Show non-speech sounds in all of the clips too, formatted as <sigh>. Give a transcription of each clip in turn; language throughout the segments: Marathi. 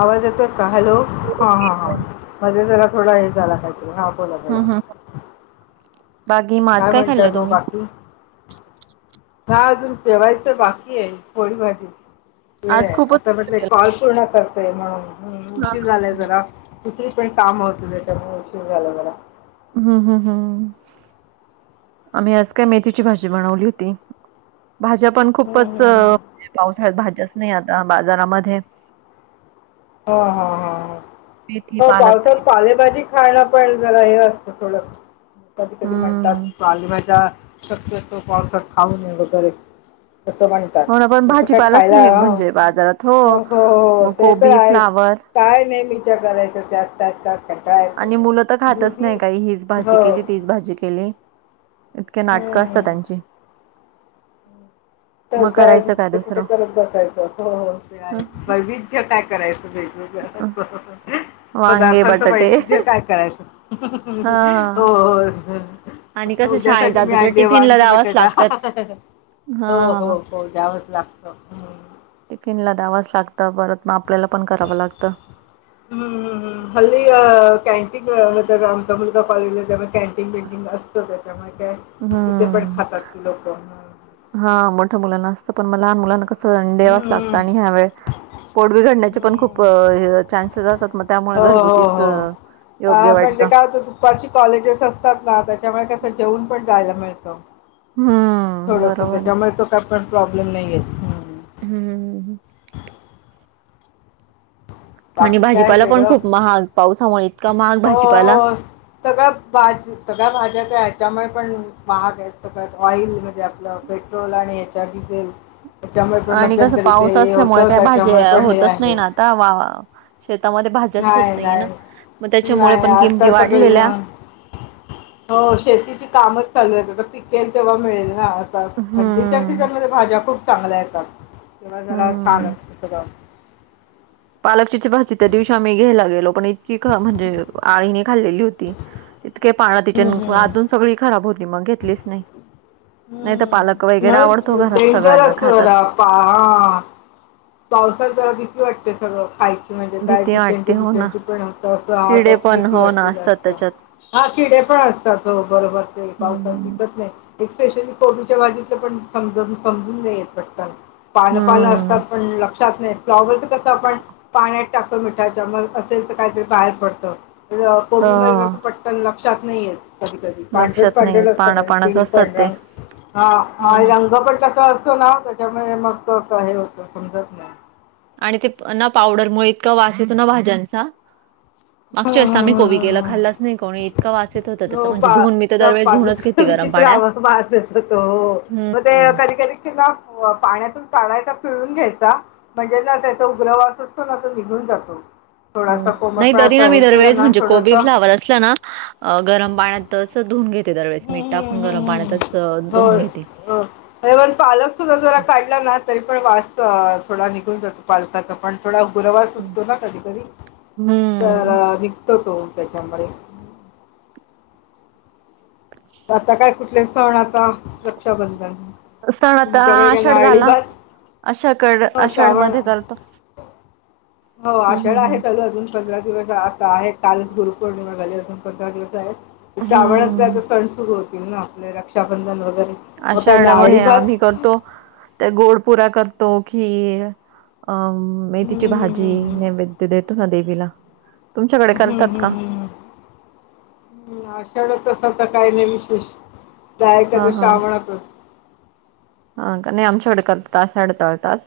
आवाज येतोय का हॅलो, हा हा हा हं मध्ये जरा थोडा हे झाला हा बोला ताई. हं बाकी मग आज काय म्हणताय खाल्लं मग तुम्ही? बाकी. हा अजून जेवायचं बाकी आहे पोळी भाजी. वेळ आज आहे खूपच आता उशीर म्हटले केला. कॉल पूर्ण करतेय म्हणून हां. उशीर झालाय जरा. दुसरी पण काम होत त्याच्यामुळे उशीर झालं जरा. हम्म हम्म हम्म आम्ही आज काय मेथीची भाजी बनवली होती. भाज्या पण हं, खूपच हं, हं. म्हणजे पावसाळ्यात भाज्याच आता बाजारामध्ये. हा हा ह मेथी, हो पालक पावसात पालेभाजी खायला पण जरा हे असतं थोडं, कधी कधी म्हणतात हं. पालेभाज्या शक्यतो पावसात खाऊ नये वगैरे, असं हो ना पण तसं काय भाजीपालाच खायला, नाही म्हणजे बाजारात हो हो हो मग तेच कोबी, फ्लावर काय नाहीे विचार करायचा त्याच त्याच त्याच. कंटाळा येतो आणि मुलं तर खातच दुधी नाही काही, हीच हो भाजी केली तीच भाजी केली. इतके नाटकं असतात हम्म त्यांची. मग करायचं काय तरच कुठे दुसरं? करत बसायचं हो हो ते अ, आहेच वै विज्य काय करायचं अ, भे <inaudible> <inaudible> वांगे, पदार्थांचं बटाटे वैवीद्य काय करायचं. हां. हो हो आणि आता कसं शाळेत उद्यासाठी जातो तर आणली आहे टिफिनला वांगी द्यावाच बटाटा, लागतात. हो हो हां. हो द्यायावंच लागतं. टिफिन ला द्यावच लागतं, परत मग आपल्याला पण करावं लागतं. हम्म हम हल्ली कॅन्टीन रामचा मुलगा कॉलेजला त्या कॅन्टीन बिंटीन असतं त्याच्यामुळे काय तिथे पण खातात लोकं हा मोठ्या मुलांना असतं पण मग लहान मुलांना कसं द्यावच हं. लागतं हं. आणि ह्या वेळ पोडव बिघडण्याचे पण खूप हं. चान्सेस असतात मग त्यामुळे हो, हो, घरगुतीच हो. योग्य अ, पण ते वाटतं काय होतं दुपारची कॉलेजेस असतात ना त्याच्यामुळे कसं जेऊन पण जायला मिळतं हम्म थोडस बरोबर आहे. त्याच्यामुळे तो काय पण प्रॉब्लेम नाही येत हं. हम्म हम म्हणजे बाकी काय भाजीपाला पण वेगळं खूप महाग पावसामुळे इतका महाग हो भाजीपाला हो सगळ्या भाज सगळ्या भाज्या त्या ह्याच्यामुळे पण महाड हे सगळ ऑइल म्हणजे आपलं पेट्रोल आणि ह्याच्या डिझेल च्यामुळे आणि कसं मध्यंतरी ते पाऊस हे होत असल्यामुळे काय त्याच्यामुळे भाज्या पण हे होतच नाही आहे ना वा वा शेतामध्ये भाज्याच होत नाही नाहीये ना नाही मग त्याच्यामुळे नाही पण किमती आता सगळी वाढलेल्या हो शेतीची कामच चालू आहेत आता पिकेल तेव्हा मिळेल हा तर थंडीच्या हम्म सीझनमध्ये भाज्या खूप चांगल्या येतात तेव्हा जरा छान हम्म असतं सगळं पालकची भाजी त्या दिवशी आम्ही घ्यायला आलेलो पण इतकी म्हणजे आळीणी खाल्लेली होती इतके पानं हम्म, तिच्या हम्म. अजून सगळी खराब होती मग घेतलीच नाही नाही तर पालक हम्म वगैरे आवडतो म्हण घरात डेंजर सगळ्यांना अस खातात जरा पान पावसात जरा भीती वाटते सगळं खायच म्हणजे काय भीती वाटते डिसेंटी हो ना बिसेंटी पण होतं असं ह किडे त्याची पण भीती हो ना वाटते असतात असं त्याच्यात हा किडे पण असतात बरोबर ते पावसाात हम्म दिसत नाही एक स्पेशली कोबिच्या भाजिच पण समजून समजून नाहीेत पटकन पानं पानं हम्म असतात पण लक्षात नाही येत फ्लॉवरच कसं आपण पाण्यात टाकत मिठाच्या मग असेल तर काहीतरी बाहेर पडतं कोबी मध्ये ह तसं पटकन लक्षात नाही येत कधी कधी पांढर लक्षात नाही येत पांढर पानं असतात पानच किती असतात ते पांढरंग हा हो ना आणि रंग पण तसा असतो ना त्याच्यामुळे मग हे होत समजत नाही आणि ते ना पावडरमुळे इतका वास येतो ना भाज्यांचा हम्म मागच्या हम्म वेळेस आम्ही कोबी केला हम्म खाल्लाचं नाही हम्म कोणी इतका वास येत होता त्याचा हो म्हणजे धुवून मी तर पा दरवेळेस धुवूनच घेते पासरं गरम विचित्र पाण्यात. आवाज येतो तो हम्म. मग ते हम्म. कधी कधी किंवा पाण्यातून काढायचा पिळून घ्यायचा म्हणजे त्याचा उग्रवास असतो ना निघून जातो थोडासा हम्म नाही कोमटपणा तरी ना असं मी हे केलं दरवेळेस ना म्हणजे थोडस कोबी हम्म फ्लावर असलं ना गरम पाण्यात तसच धुऊून घेते दरवेळेस मीठ टाकून हम्म गरम हम्म हम्म पाण्यातच धुऊून होय घेते हो. पालक सुद्धा जरा काढला ना तरी पण वास थोडा निघून जातो पालकाचा पण थोडा गुरवास हम्म. असतो ना कधी कधी हम्म. तर निघतो तो त्याच्यामुळे आता काय कुठले सण आता रक्षाबंधन तुमच्याकडे काय नारळीभात अशाकड आषाढ मध्ये चालतो हो आषाढ आहे हं. चालू अजून पंधरा दिवस आहे कालच गुरुपौर्णिमा झाली असून पंधरा दिवस आहेत श्रावणातले हम्म. आता सण सुरू होतील ना आपले रक्षाबंधन वगैरे मग काय आषाढ व हे नारळी भात आम्ही करतो ते गोड पुऱ्या करतो खीर अ हं, मेथीची हं, भाजी हं, हं. नैवेद्य ते देतो ना देवीला तुमच्याकडे करतात का ह आषाढ असं तस आता काही नाही विशेष जायचं तर हां, श्रावणातच ह का नाही आमच्याकडे करतात आषाढ तळतात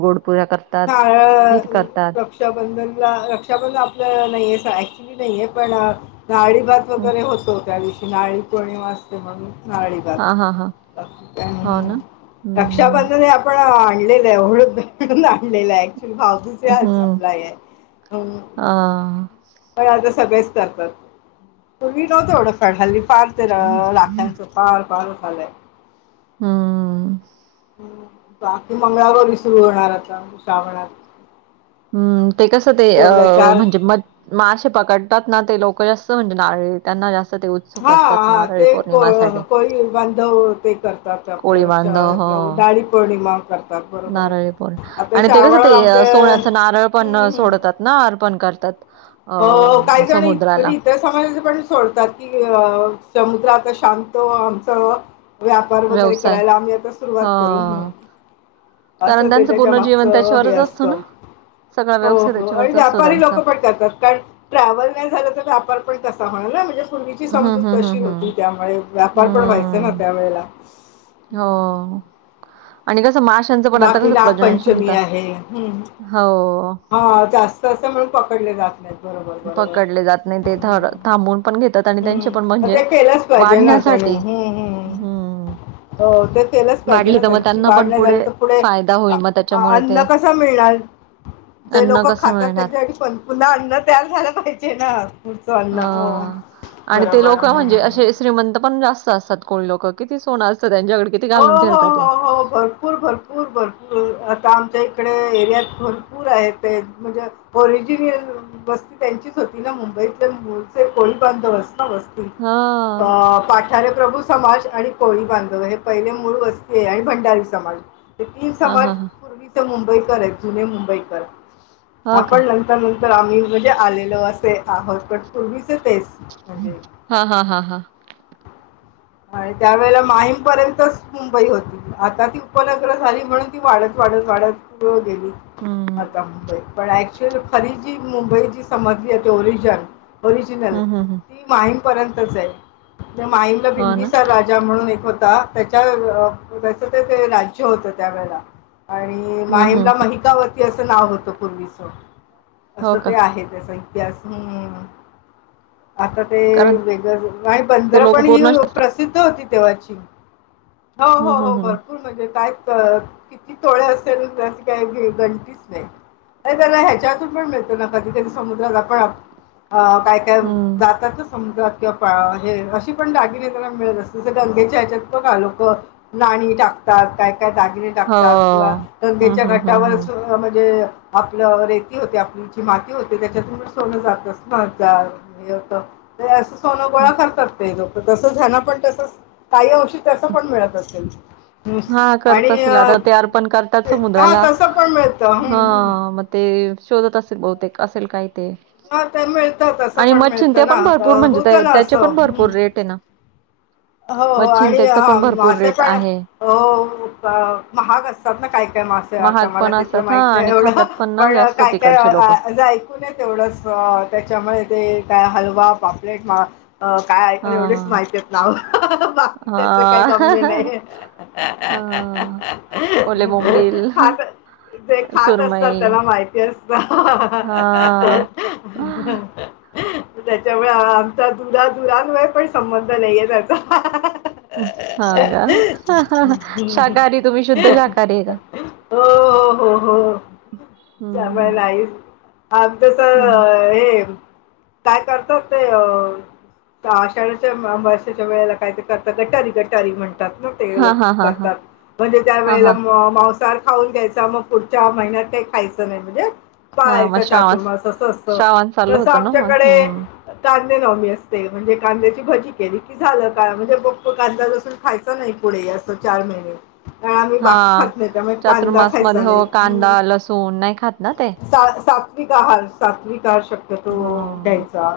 गोड पुऱ्या कर <unintelligible> रक्षाबंधनला रक्षाबंधन आपलं नाहीेये ऍक्च्युली नाहीे पण नारळीभात हं. वैगेरे होतो त्या दिवशी नारळीपौर्णिमा असते म्हणून नारळीभात हां, हां, हां. बाकी काय हो म्हणुन ना? हं, रक्षाबंधनला पण आणलेलं <inaudible> ओळून आणलेलं आहे ऍक्च्युली भा दुसऱ्याच हं. आपला हे आहे अं हां. फराळ तर सगळेच करतात पूर्वी नव्हतं एवढं फार हल्ली फार तेला <unintelligible> हम्म आहे बाकी मंगळागौरी सुरू होणार आता श्रावणात हम्म ते कसं ते अ तेवढ्या चार म्हणजे म मासेे पकडतात ना ते लोक जास्त म्हणजे नारळी त्यांना जास्त ते उत्सुक असतात हा नारळी ते को पौर्णिमासाठी. कोळीबांधव ते करतात आपलं कोळी रक्षा बांधव. आपलं हो. नारळी पौर्णिमा कर नारळी पौरं आणि ते कसं ते आमच्या सोन्याचं नारळ पण हम्म, हम्म. सोडतात ना अर्पण करतात अ समुद्राला त्या समाजाच पण सोडतात की अ समुद्र आता शांत आमचं व्यापार वगैरे व्यवसाय करायला आम्ही आता सुरुवात हा करू. कारण असं ते त्यांचं त्याच्या पूर्ण जीवन मागचं हे त्याच्यावरच असतो असतं. ना. सगळा हो व्यवसाय हो आणि त्याच्यावरच असतो व्यापारी त्यांचा लोक पण करतात. कारण ट्रॅव्हल नाही झालं तर व्यापार पण कसा होणार ना म्हणजे पूर्वीची हम्म हम्म समजूत हम्म तशी होती हम्म त्यामुळे व्यापार पण व्हायचा ना हम्म त्या वेळेला हो आणि कसं माशांचं पण आता बाकी कसं प्रजनन नागपंचमी क्षमता हो हा जास्त असतं म्हणून पकडले जात नाहीत. बरोबर, बरोबर. पकडले जात नाही ते हं, हं. थांबून पण घेतात आणि हम्म. त्यांचे पण मग म्हणजे ते केलंच पाहिजे ना त्यांनी वाढण्यासाठी हम्म, हम्म हो ते केलंच पाहिजे वाढले ना तर नव्हे मग त्यांची त्यांना वाढ पण नाही पुढे झाली तर फायदा अ- होईल मग अ- त्याच्यामुळे अन्न ते कसं मिळणार <inaudible> जे लोकं कसं खातात मिळणार? त्यांच्यासाठी पण पुन्हा अन्न तयार झालं पाहिजे ना पुढचं अन्न हो हा आणि ते बरोबर लोकं म्हणजे हम्म. अशे श्रीमंत पण जास्त असतात कोळी लोकं किती सोनं असतं त्यांच्याकडे घालून हो हो फिरतात ते. हो हो भरपूर भरपूर भरपूर आता इकडे एरियात भरपूर आहेत ते म्हणजे ओरिजिनल वस्ती त्यांचीच होती ना मुंबईतले मुळचे कोळी बांधव असणारच हां. अ पाठारे प्रभू समाज आणि कोळी बांधव हे पहिले मूळ वस्तीय आणि भंडारी समाज हे तीन हां, समाज हां, हां. पूर्वी ते मुंबईकर आहेत जुने मुंबईकर हो का? आपण त्यानंतर आम्ही म्हणजे आलेलो असे आहोत पण पूर्वीचे तेच म्हणजे हा हा हा हा आणि त्यावेळेला माहीमपर्यंतच मुंबई होती आता ती उपनगरं झाली म्हणून ती वाढत वाढत वाढत हो गेली हं. आता मुंबई पण शिर्फ फरीजी मुंबईची समग्री ते ओरिजन ओरिजिनल हं, हं, हं. ती माहीमपर्यंतच ये माहीमला भि हो ना? राजा म्हणून एक होता त्याच्या त्याच त्याच राज्य होत त्यावेेळेला आणि हं, हं. माहिमला महिकावती असं नाव होतं पूर्वीचं हो असं का? ते आहे त्याचा इतिहास ह आता ते कारण वेगंळ आणि ते बंदर लोकं पण ही पूर्ण असतात. प्रसिद्ध होती तेव्हाची हो हो हं, हं, हो हं. भरपूर म्हणजे काय क किती तोळे असेल त्याची काय गणतीच नाय नाही त्याला ह्याच्यातून पण मिळतो ना कधी कधी समुद्राला पण आप आ काय हे हं. जातात ना समुद्रात किंवा पळा हे अशी पण दागिने - गंगेच्या ह्याच्यात बघा लोक नाणी टाकतात काय काय दागिणे हो. टाकतात किंवा हं, गंगेच्या हं, हं, हं. घाटावरच म्हणजे आपलं रेती होते आपजची माती होते त्याच्यातून सोनं जात असणार त्यात. अस सोनं गोळा हं. करतात ते लोक तसच ह्यांना पण तसच काही होऊ शक - तस पण मिळत असेल हम्म. हा करत आणि असेल अ, आता ते अर्पण करतात हा समुद्राला तसं पण मिळतं हा हं, हं. म ते शोधत असेल बहुतेक असेल काय ते हा ते मिळतं तसं आणि पण मच्छिन ते मिळतं ना पण अ, भरपूर म्हणजे होतं ना त्याचे असं पण हं. भरपूर रेट आहे ना हो मग हो आणि चिंतेचा हा पण भरपूर मासे रेट पण आहे. अ महाग असतात ना काही काही मासे. आता महाग मला पण तिथलं असतात हा माहित नाही आणि एवढं खातात ना पण जास्त काय काय तिकडचे लोक अ जाय पुण्यात तेवढंच त्याच्यामुळे ते काय हलवा पापलेट मा अ काय ऐका एवढेच हा. माहिती येत नाव बाकी त्यातलं काही गम्य हा. नाही हा हा तेे खात असतात त्याला माहिती असत हा हा. त्याच्यामुळे आमचा दुरादुरवरय पण संबंध नाहीये त्याचा हा का शाकाहारी तुम्ही शुद्ध शाकाहारी आहे का? <unintelligible> हो हो हो हो सगळ हम्म लाईफ आ जस हम्म हे काय करतो ते अ आषाढीच्या - त्याच्या वेळेला काय ते करतात गटारी गटारी म्हणतात ना. ते हा लोक हा हा हा करतात म्हणजे त्या हा वेळेला हा माउस खाऊन द्यायचा मग पुढच्या महिन्यात काही खायचं नाही म्हणजे हा मग पाळायचं श्रावण चातुर्मास असं असतं श्रावण चालू तसं होतं ना मग आमच्याकडे हम्म. कांदे नवमी असते म्हणजे कांद्याची भजी केली. झालं काय म्हणजे बप्प कांदा लसूण खायचा नाई पुढे असं चार महिने हा आम्ही बाकी खात नाही त्यामुळे कांदा चातुर्मास मध्ये खायचा हो नाही कांदा हम लसूण नाही खात ना ते सात सात सात्विक आहार सात्विक आर् शक्ती तो हा द्यायचा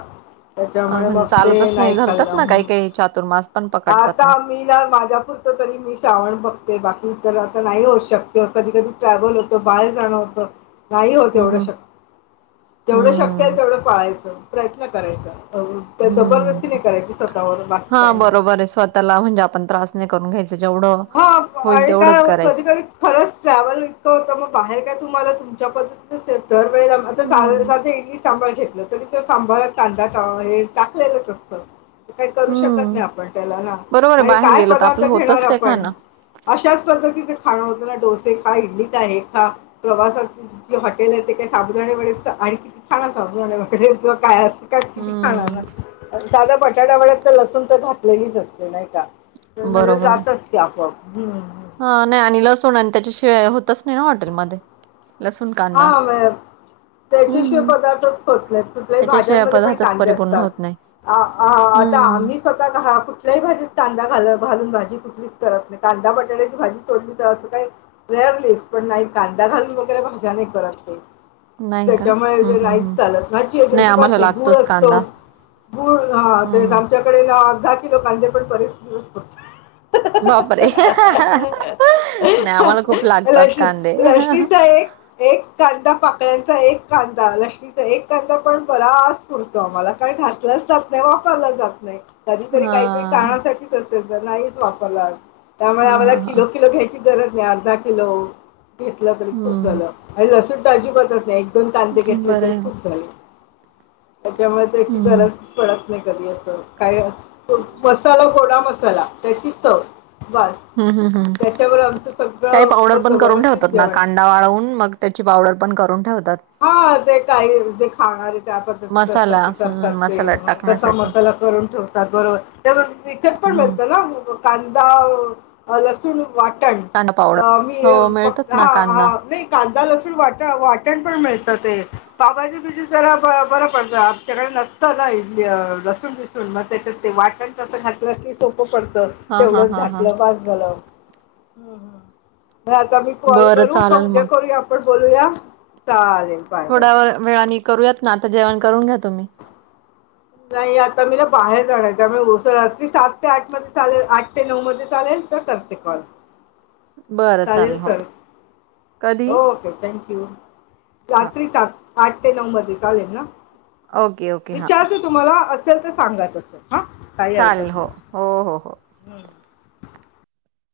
त्याच्यामुळे मग ते नाही खाल्लं हम चातुरमास आता मीला माझ्यापुरतं तरी मी श्रावण बघते बाकी इतरांच नाही होत शक्य कधी कधी ट्रॅव्हल होत बाहेर जाणं होतं. नाही होत हम्म एवढ शक्य जेवढं शक्य होइल हम्म तेवढं पाळायचं प्रयत्न करायचं हम्म हम्म जबरदस्ती नाही करायची स्वतःवर बाकी हा काही नाही बरोबर आहे, स्वतःला म्हणजे आपण त्रास नाही करून घ्यायचा. जेवढं हा होईल आणि तेवढंच काय ओ कधी करायचं कधी खरंच ट्रॅव्हल इतकं होतं, मग बाहेर काय तुम्हाला तुमच्या पद्धतीचं दर वेळेला हम्म आता <unintelligible> इडली सांबार घेतलं तरी त्या सांबारात कांदा हे टाकलेलंच असतं. काही करू शकत हम्म नाही आपण त्याला ना बरोबर आहे आणि बाहेर काय गेलं तर पदार्थ आपलं घेणार. होतच ते आपण खाणं अशाच पद्धतीचे खाणं होतं ना, डोसे खा इडली का हे खा प्रवासात. हॉटेल आहे ते काय साबुदाणा वडे आणि किती खा साबुदाणा किंवा काय अस किती खाणार हम्म ना, साधा बटाटा वड्यात तर लसूण तर घातलेलीच असते नाही का? तर म्हणजे बरोबर आहे जातचं ते आपोआप. हम्म. हा नाही आणि लसूण आणि त्याच्या शिवाय होतचं नाही ना हॉटेलमध्ये. लसूण, कांदा. हा म्हणजे त्याच्याशिवाय हम्म पदार्थच होत नाहीत, कुठल्याही त्याच्याशिवाय भाज्यांमध्ये पण पदार्थच कांदे परिपूर्ण असतात. होत नाही आ आ आता हम्म आम्ही स्वतः घरात कुठल्याही भाजीत कांदा घाल घालून भाजी क मिस करत नाही. कांदा, बटाट्याची भाजी सोडली तर असं काय रेअरलीस पण नाही कांदा घालून वगैरे भाज्या नाई करत ते. नाही का? त्याच्यामुळे हं, ते हं, नाहीच हं. चालत ना, अजिबात खात आम्हाला नाही गुळ लागतोच असतो. कांदा. गुळ हा ते हं. आमच्याकडे आर्धा किलो कांदे पण बरेच दिवस पुरतं. बापरे. नाही आम्हाला खूप लागतात लक्ष्मी कांदे. लक्ष्मीचा एक एक कांदा पाकळ्यांचा एक कांदा ल एक कांदा पण बराच पुरतो आम्हाला, काय घातलाच जात नाही, वापरला जात नाही. कधीतरी काहीतरी हां. कारणासाठीच असेल तर, नाहीच वापरला जात. त्यामुळे हां, आम्हाला हां, हां. किलो किलो घ्याय ची गरज नाही. अर्धा किलो घेतला तर ही खुप हं. झालं. अशी भाजी बनत नई. दोन कांदे घेतले बरं तरी आहे. खूप झाले. त्याच्यामुळे त्याची हं. गरज पडत नाही कधी असं, काय मसाला गोडा मसाला त्याची सवय बस हं, हं, हं. त्याच्यावर आमचं काही सगळं पावडर पण होतं करून व्यवस्थित ठेवतात ना जेवण. कांदा वाळवून मग त्याची पावडर पण करून ठेवतात. हा ते काही जे खाणार आहे त्या पद्धतीचं असतात मसाला ते करतात हं, ते. मसाला तसा टाकण्यासाठी. मसाला करून ठेवतात बरोबर. त्या विकत पण हं. मिळतं ना? कांदा अ लसूण वाटण कांदा पावडर. अ मी हो, फक मिळतात ना हा हा कांदा. नाही कांदा लसूण वाट वाटण कुठं पण मिळत ते. पावभाजी बीजी जरा बर पडत आमच्याकडे नसतं ना लसूण बिस सून मग त्याच्यात ते वाटण तसं घातलं की सोपं पडतं. हां, हां, तेवढंच हां, हां. घातलं बास झालं. हम्म हम्म. मग आता मी कॉल बरं करू का चालेल उद्या मग. करूया आपण बोलूया? चालेल. बाय बाय थोड्या व बाय वेळाने करूयात ना, आता जेवण करून घ्या तुम्ही. नाही आता मी ना बाहेर जाणार आहे, त्यामुळे मोस्टली सात ते आठ मध्ये चालेल? आठ ते नऊ मध्ये चालेल तर करते कॉल. बरं चालेल हो. तर, कधी? हो ओके थँ क्यू. हां. रात्री सात आठ ते नऊ मध्ये चालेल ना? ओके. ओके. हां. विचारते तुम्हाला असेल तर सांगा तसं, हा काही चालेल. हरकत हो. हो, हो, हो. नाही.